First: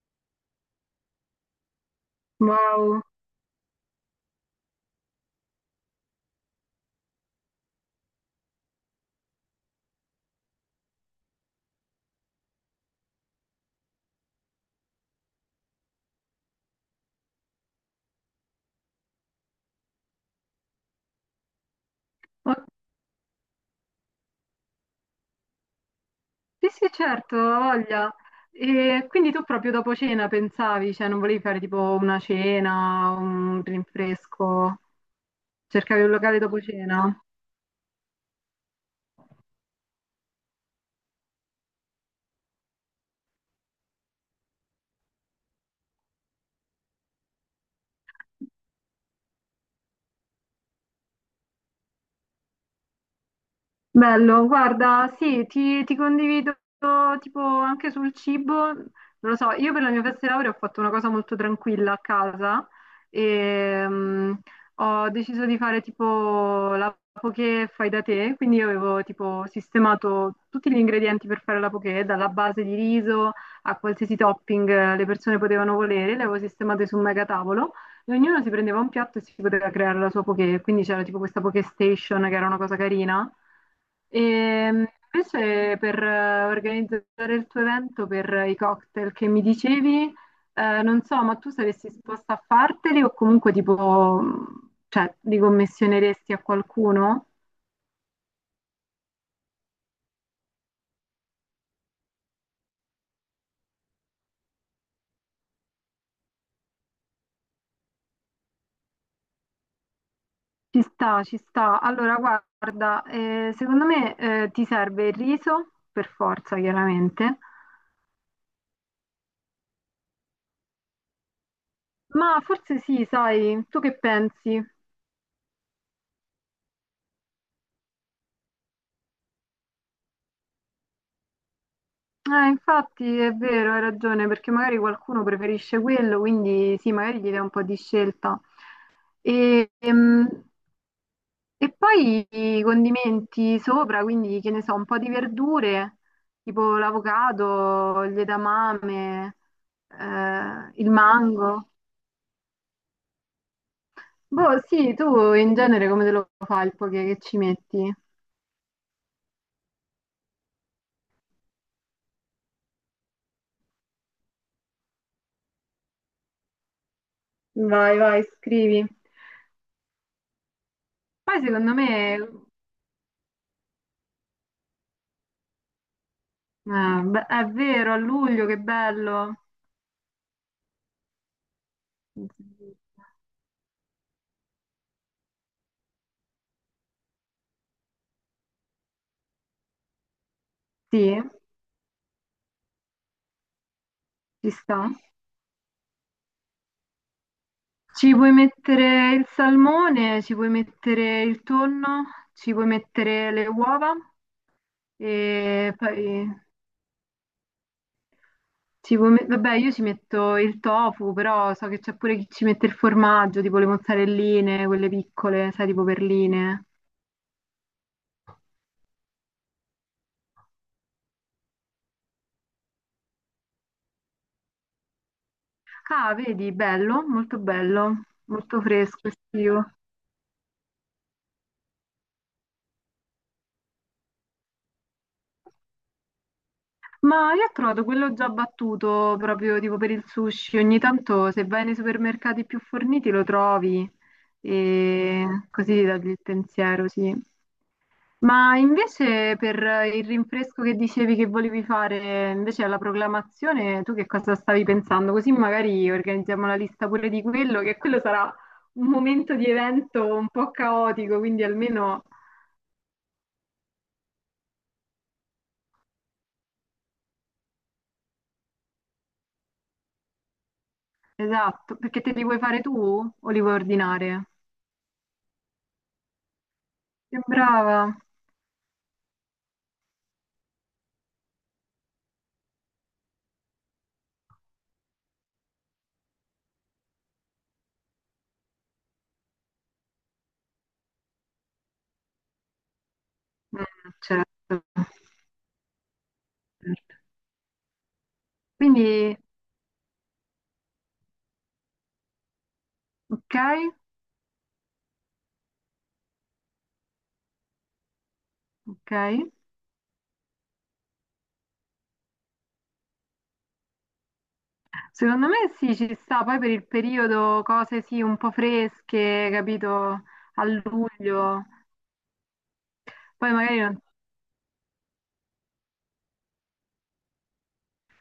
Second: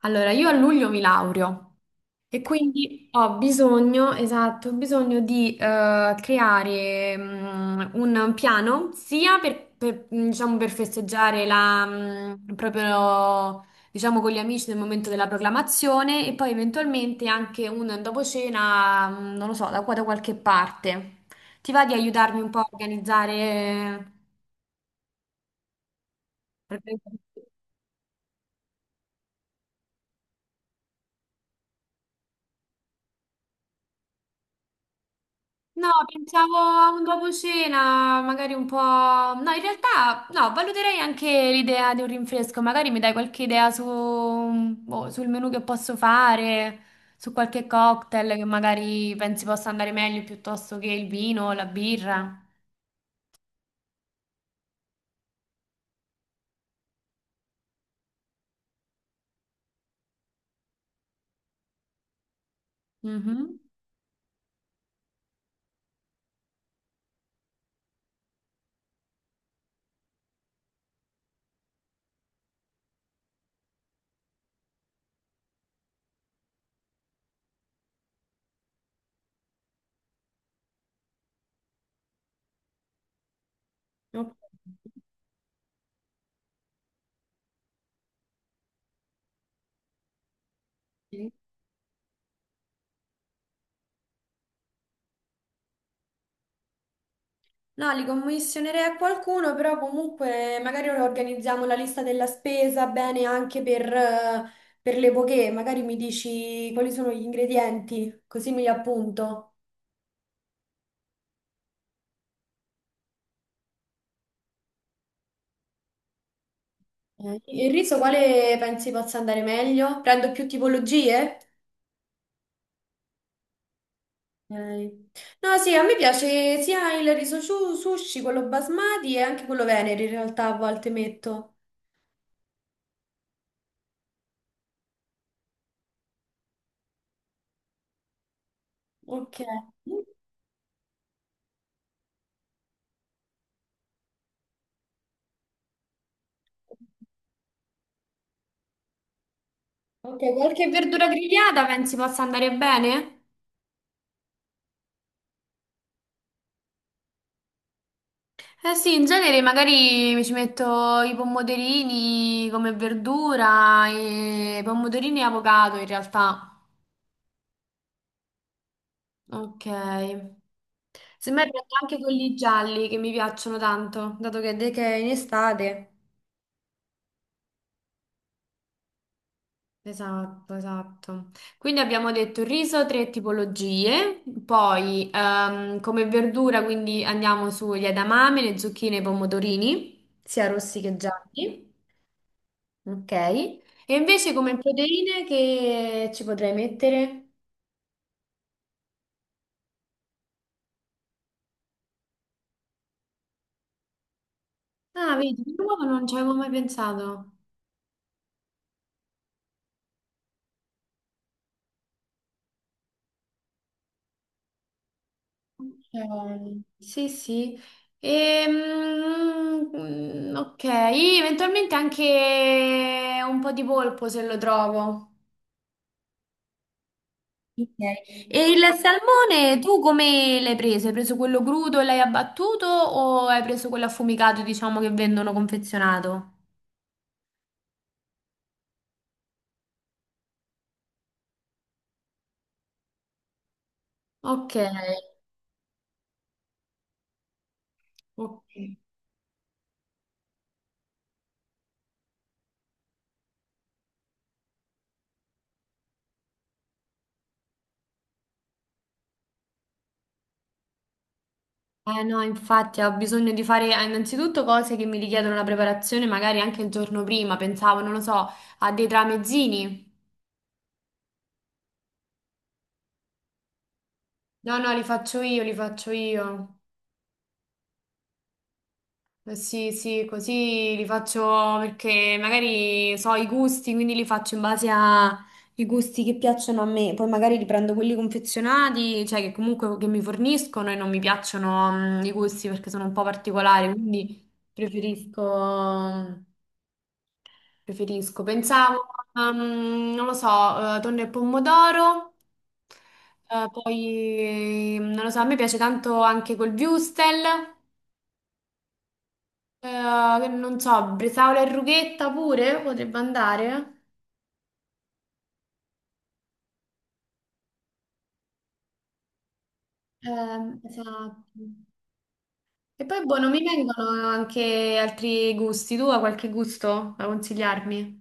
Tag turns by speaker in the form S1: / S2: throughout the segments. S1: Allora, io a luglio mi laureo e
S2: Wow.
S1: quindi ho bisogno, esatto, ho bisogno di creare un piano sia per, diciamo, per festeggiare la, proprio, diciamo, con gli amici nel momento della proclamazione e poi eventualmente anche un dopo cena, non lo so, da qua da qualche parte. Ti va di aiutarmi un
S2: Oh,
S1: po' a organizzare?
S2: sì sì certo, ho voglia. E quindi tu proprio dopo cena pensavi, cioè non volevi fare tipo una cena, un rinfresco,
S1: No,
S2: cercavi un locale
S1: pensavo
S2: dopo
S1: a un
S2: cena?
S1: dopo cena, magari un po'. No, in realtà no, valuterei anche l'idea di un rinfresco, magari mi dai qualche idea su, boh, sul menù che posso fare, su qualche cocktail che magari pensi possa andare meglio piuttosto che il vino o la birra.
S2: Bello, guarda, sì, ti condivido tipo anche sul cibo, non lo so, io per la mia festa di laurea ho fatto una cosa molto tranquilla a casa
S1: Mhm.
S2: e ho deciso di fare tipo la poké fai da te, quindi io avevo tipo sistemato tutti gli ingredienti per fare la poké, dalla base di riso a qualsiasi topping le persone potevano volere, le avevo sistemate su un megatavolo e ognuno si prendeva un piatto e si poteva creare la sua poké, quindi c'era tipo questa poké station che era una cosa carina. E invece per organizzare il tuo evento per i cocktail che mi dicevi, non so,
S1: Ok.
S2: ma tu saresti disposta a farteli o comunque tipo, cioè, li commissioneresti a qualcuno?
S1: No, li commissionerei a qualcuno, però comunque magari organizziamo la lista della spesa bene anche per per le poche. Magari mi dici quali sono gli ingredienti, così mi li appunto.
S2: Ci sta, ci sta. Allora, guarda, secondo me ti serve il riso, per forza, chiaramente.
S1: Il riso quale pensi possa andare meglio? Prendo più tipologie?
S2: Ma forse sì, sai, tu che
S1: Ok.
S2: pensi?
S1: No, sì, a me piace sia il sushi, quello basmati e anche quello venere in realtà a volte metto.
S2: Infatti è vero, hai ragione, perché magari qualcuno preferisce quello, quindi sì, magari gli dai un po' di scelta.
S1: Ok.
S2: E, ehm, e poi i condimenti sopra, quindi che ne so, un po' di verdure, tipo l'avocado, gli edamame,
S1: Ok, qualche
S2: il
S1: verdura grigliata
S2: mango.
S1: pensi possa andare bene?
S2: Boh, sì, tu in genere come te lo fai il poke che ci metti?
S1: Eh sì, in genere magari mi ci metto i pomodorini come verdura, e pomodorini e avocado in realtà.
S2: Vai, vai, scrivi.
S1: Ok.
S2: Poi
S1: Semmai prendo
S2: secondo
S1: anche
S2: me,
S1: quelli gialli che mi piacciono tanto, dato che è in estate.
S2: beh, è vero, a luglio che bello.
S1: Esatto, esatto. Quindi abbiamo detto riso, tre tipologie, poi come verdura, quindi andiamo sugli edamame, le zucchine, e i pomodorini, sia rossi che
S2: Sì,
S1: gialli. Ok. E invece
S2: ci
S1: come
S2: sta.
S1: proteine che ci potrei mettere?
S2: Ci puoi mettere il salmone, ci puoi mettere il tonno, ci puoi mettere le uova
S1: Ah, vedi,
S2: e
S1: l'uovo non ci
S2: poi
S1: avevo mai pensato.
S2: vabbè, io ci metto il tofu, però so che c'è pure chi ci mette il formaggio, tipo le mozzarelline, quelle piccole, sai, tipo
S1: Ok.
S2: perline.
S1: Sì, sì. Ok, eventualmente anche un po' di polpo se lo trovo.
S2: Ah, vedi,
S1: Ok.
S2: bello,
S1: E
S2: molto
S1: il
S2: fresco,
S1: salmone
S2: estivo.
S1: tu come l'hai preso? Hai preso quello crudo e l'hai abbattuto o hai preso quello affumicato, diciamo, che vendono confezionato?
S2: Ma io ho trovato quello già battuto proprio tipo per il sushi. Ogni tanto se vai nei supermercati più forniti lo trovi
S1: Ok,
S2: e così ti togli il pensiero, sì.
S1: ok.
S2: Ma invece per il rinfresco che dicevi che volevi fare invece alla proclamazione, tu che cosa stavi pensando? Così magari organizziamo la lista pure di quello, che quello sarà un momento di evento un po' caotico, quindi
S1: Eh
S2: almeno
S1: no, infatti ho bisogno di fare innanzitutto cose che mi richiedono una preparazione magari anche il giorno prima, pensavo, non lo so, a dei tramezzini.
S2: esatto, perché te li vuoi fare tu o li vuoi ordinare?
S1: No, no, li faccio io, li faccio io.
S2: Che brava!
S1: Sì, sì, così li faccio perché magari so i gusti, quindi li faccio in base ai gusti che piacciono a me. Poi magari riprendo quelli confezionati, cioè che comunque che mi forniscono e non mi piacciono, i gusti perché sono un po'
S2: Mm,
S1: particolari,
S2: certo,
S1: quindi preferisco.
S2: certo.
S1: Preferisco. Pensavo,
S2: Quindi,
S1: non lo so, tonno e pomodoro,
S2: ok,
S1: poi, non lo so, a me piace tanto anche col würstel,
S2: ok.
S1: che non so, bresaola e rughetta pure potrebbe andare.
S2: Secondo me sì, ci sta, poi per il periodo cose sì, un po' fresche, capito, a
S1: Esatto.
S2: luglio,
S1: E poi, boh, non
S2: poi
S1: mi
S2: magari
S1: vengono
S2: non-
S1: anche altri gusti. Tu hai qualche gusto da consigliarmi?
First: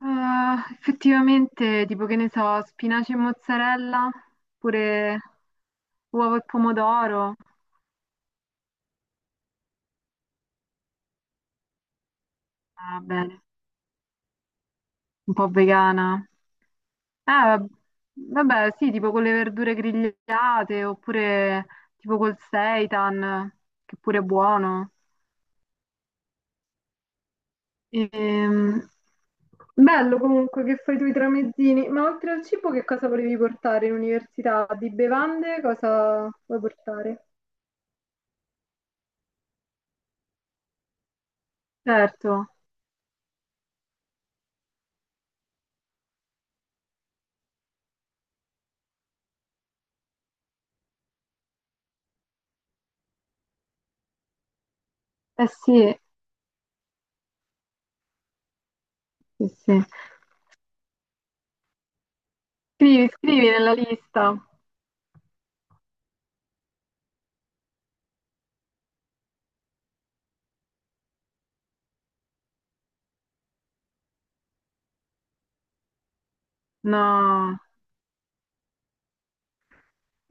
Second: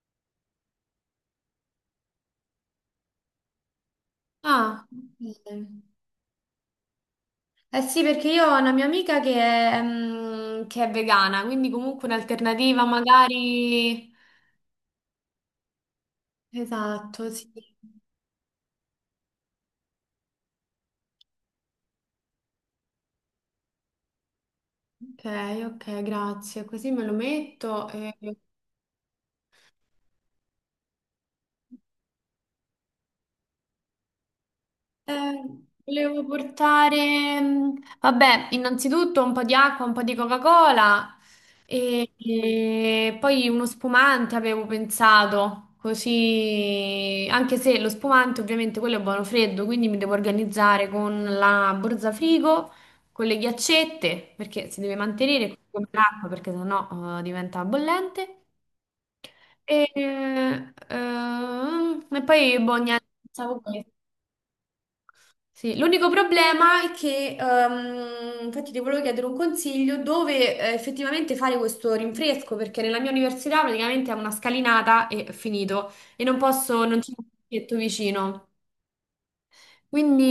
S2: Ah, effettivamente, tipo che ne so, spinaci e mozzarella,
S1: Ah,
S2: oppure
S1: ok.
S2: uovo e pomodoro,
S1: Eh sì, perché io ho una mia amica che è vegana, quindi comunque un'alternativa
S2: va bene,
S1: magari.
S2: un po' vegana.
S1: Esatto, sì.
S2: Ah, vabbè, sì, tipo con le verdure grigliate oppure tipo col seitan, che pure è buono.
S1: Ok, ok, grazie. Così me lo metto e.
S2: Ehm, Bello comunque che fai tu i tramezzini, ma oltre al cibo che cosa volevi portare in università? Di
S1: Eh,
S2: bevande
S1: volevo
S2: cosa vuoi portare?
S1: portare, vabbè, innanzitutto un po' di acqua, un po' di Coca-Cola
S2: Certo,
S1: e poi uno spumante avevo pensato, così, anche se lo spumante ovviamente quello è buono freddo, quindi mi devo organizzare con la borsa frigo, con le ghiaccette, perché si deve
S2: eh
S1: mantenere come
S2: sì,
S1: l'acqua, perché sennò diventa bollente.
S2: sì, sì.
S1: E poi, boh, niente,
S2: Scrivi, scrivi
S1: pensavo
S2: nella
S1: questo.
S2: lista.
S1: Sì, l'unico problema è che, infatti ti volevo chiedere un consiglio dove effettivamente fare questo rinfresco, perché nella mia università praticamente è una scalinata e finito, e non posso, non c'è un
S2: No,
S1: parchetto vicino.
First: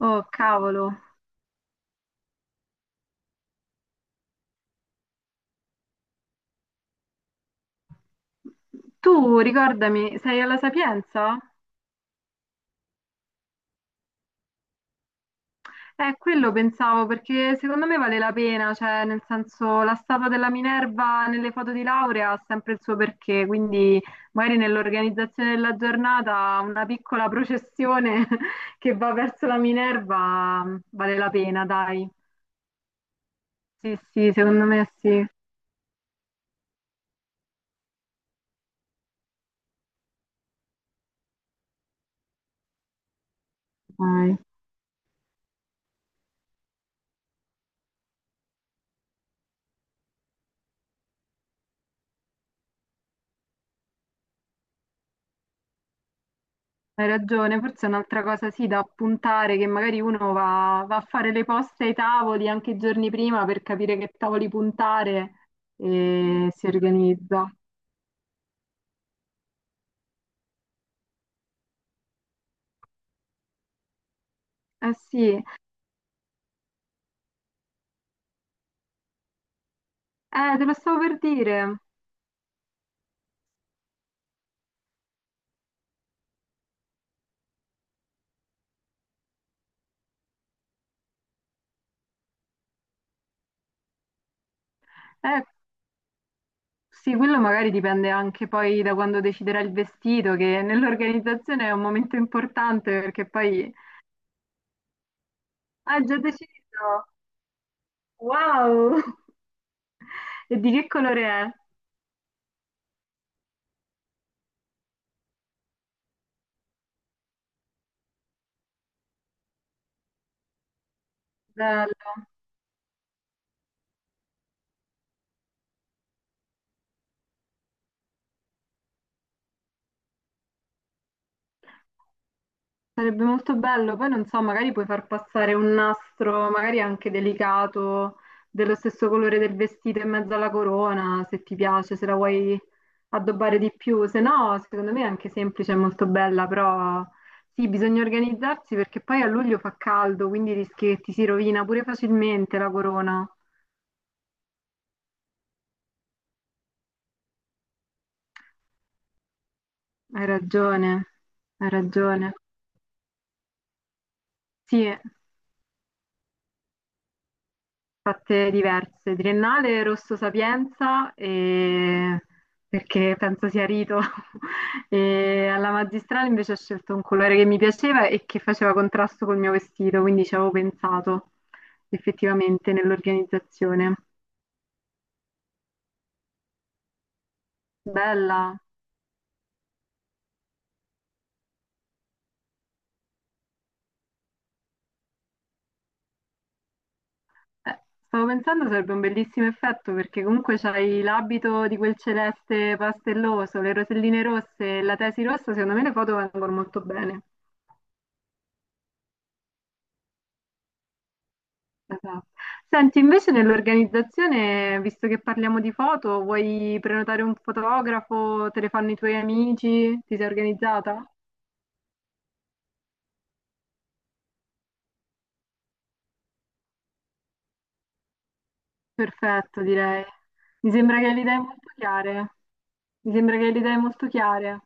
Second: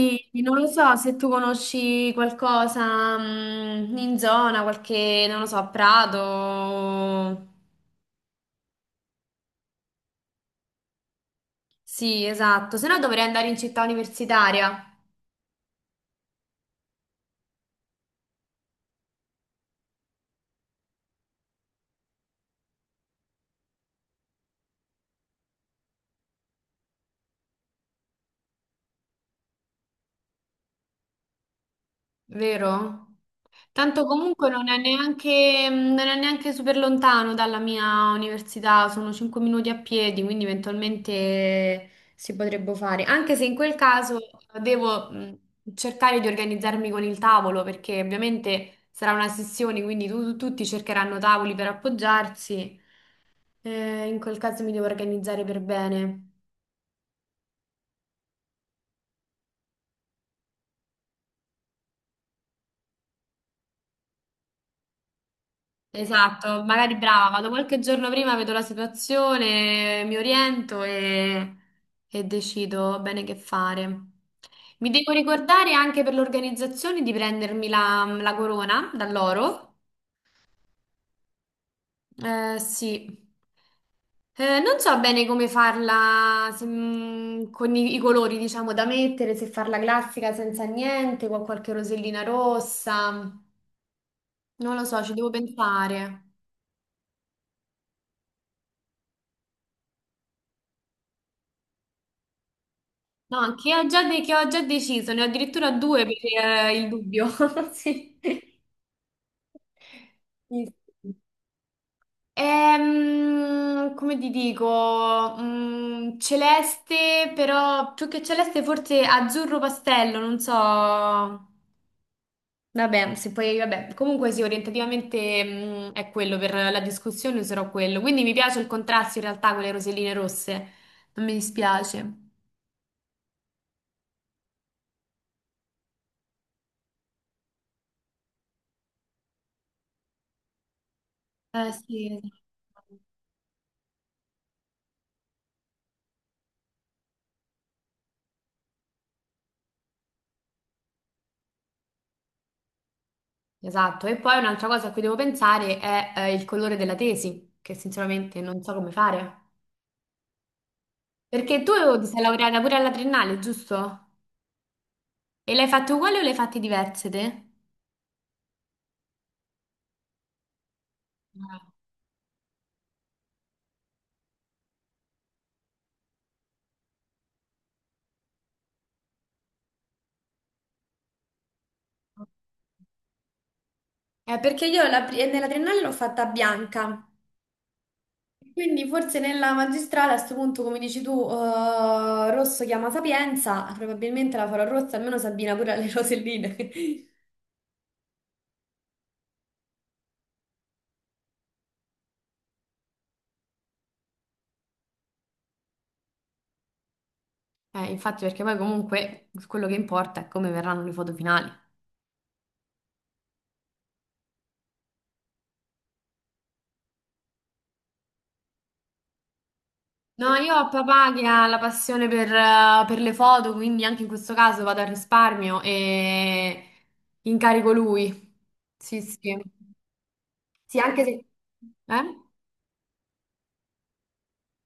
S2: oh
S1: non lo
S2: cavolo.
S1: so se tu conosci qualcosa, in zona, qualche, non lo so, Prato.
S2: Tu ricordami, sei alla Sapienza?
S1: Sì, esatto, se no dovrei andare in città universitaria.
S2: Quello pensavo perché secondo me vale la pena, cioè nel senso la statua della Minerva nelle foto di laurea ha sempre il suo perché, quindi magari nell'organizzazione della giornata una piccola processione che va verso la Minerva vale la pena, dai.
S1: Vero?
S2: Sì,
S1: Tanto
S2: sì,
S1: comunque
S2: secondo
S1: non è
S2: me sì.
S1: neanche, non è neanche super lontano dalla mia università, sono 5 minuti a piedi, quindi eventualmente si potrebbe fare. Anche se in quel caso
S2: Dai.
S1: devo cercare di organizzarmi con il tavolo, perché ovviamente sarà una sessione, quindi tutti cercheranno tavoli per appoggiarsi. In quel caso mi devo organizzare per bene.
S2: Hai ragione, forse è un'altra cosa sì da appuntare che magari uno va a fare le poste ai tavoli anche i giorni prima per capire che tavoli puntare e
S1: Esatto,
S2: si
S1: magari brava, vado
S2: organizza.
S1: qualche giorno prima, vedo la situazione, mi oriento e decido bene che fare. Mi
S2: Eh
S1: devo
S2: sì,
S1: ricordare anche per l'organizzazione di prendermi la corona da loro.
S2: te lo stavo per dire.
S1: Sì. Non so bene come farla se, con i colori, diciamo, da mettere, se farla classica senza niente, con qualche rosellina rossa. Non lo so, ci devo
S2: Eh,
S1: pensare.
S2: sì, quello magari dipende anche poi da quando deciderà il vestito, che nell'organizzazione è un momento importante perché
S1: No, anche
S2: poi...
S1: io che ho già deciso, ne ho addirittura
S2: Ah,
S1: due per
S2: già
S1: il
S2: deciso!
S1: dubbio. Sì. Sì,
S2: Wow! E di
S1: sì.
S2: che colore è?
S1: Come ti dico, celeste, però più che celeste forse azzurro pastello, non so.
S2: Bello.
S1: Vabbè, se poi, vabbè, comunque sì, orientativamente, è quello, per la discussione userò quello. Quindi mi piace il contrasto in realtà con le roselline rosse, non mi dispiace.
S2: Sarebbe molto bello, poi non so, magari puoi far passare un nastro, magari anche delicato, dello stesso colore del vestito in mezzo alla corona, se ti
S1: Eh
S2: piace, se la
S1: sì,
S2: vuoi
S1: esatto.
S2: addobbare di più, se no, secondo me è anche semplice, è molto bella, però sì, bisogna organizzarsi perché poi a luglio fa caldo, quindi rischi che ti si rovina pure facilmente la corona.
S1: Esatto, e poi un'altra cosa a cui devo pensare è il colore della tesi, che sinceramente non so come fare.
S2: Hai ragione,
S1: Perché
S2: hai
S1: tu ti sei
S2: ragione.
S1: laureata pure alla triennale, giusto?
S2: Sì.
S1: E l'hai fatte uguali o le hai fatte diverse te?
S2: Fatte diverse, Triennale Rosso Sapienza,
S1: Ah.
S2: e- perché penso sia rito, e alla magistrale invece ho scelto un colore che mi piaceva e che faceva contrasto col mio vestito, quindi ci avevo pensato effettivamente nell'organizzazione.
S1: Perché io nella triennale l'ho fatta bianca,
S2: Bella.
S1: quindi forse nella magistrale a questo punto, come dici tu, rosso chiama Sapienza, probabilmente la farò rossa, almeno Sabina pure alle roselline.
S2: Stavo pensando sarebbe un bellissimo effetto perché comunque c'hai l'abito di quel celeste pastelloso, le roselline rosse e la tesi rossa, secondo me le foto vengono molto bene.
S1: Infatti, perché poi comunque quello che importa è come verranno le foto finali.
S2: Esatto. Senti, invece nell'organizzazione, visto che parliamo di foto, vuoi prenotare un fotografo? Te le fanno i tuoi amici? Ti sei
S1: No, io ho
S2: organizzata?
S1: papà che ha la passione per le foto, quindi anche in questo caso vado al risparmio e incarico lui. Sì, sì.
S2: Perfetto, direi. Mi
S1: Sì,
S2: sembra
S1: anche
S2: che le
S1: se.
S2: idee molto
S1: Eh?
S2: chiare. Mi sembra che le idee molto chiare.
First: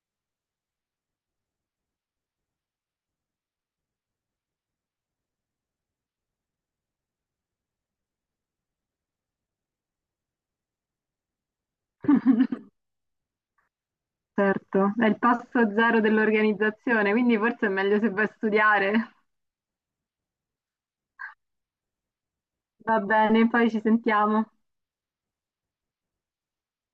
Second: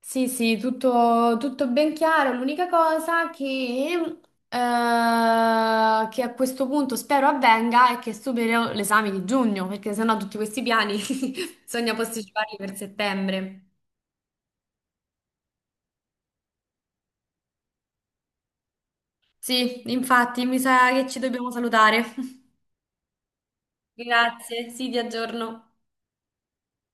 S1: Sì, sì, tutto, tutto ben chiaro. L'unica cosa eh, che a questo punto spero avvenga è che supero l'esame di giugno, perché sennò tutti questi piani bisogna posticiparli per settembre.
S2: Certo, è il passo zero dell'organizzazione, quindi forse è meglio se vai a studiare.
S1: Sì, infatti, mi sa che ci dobbiamo salutare.
S2: Va bene, poi ci sentiamo.
S1: Grazie, sì, vi aggiorno.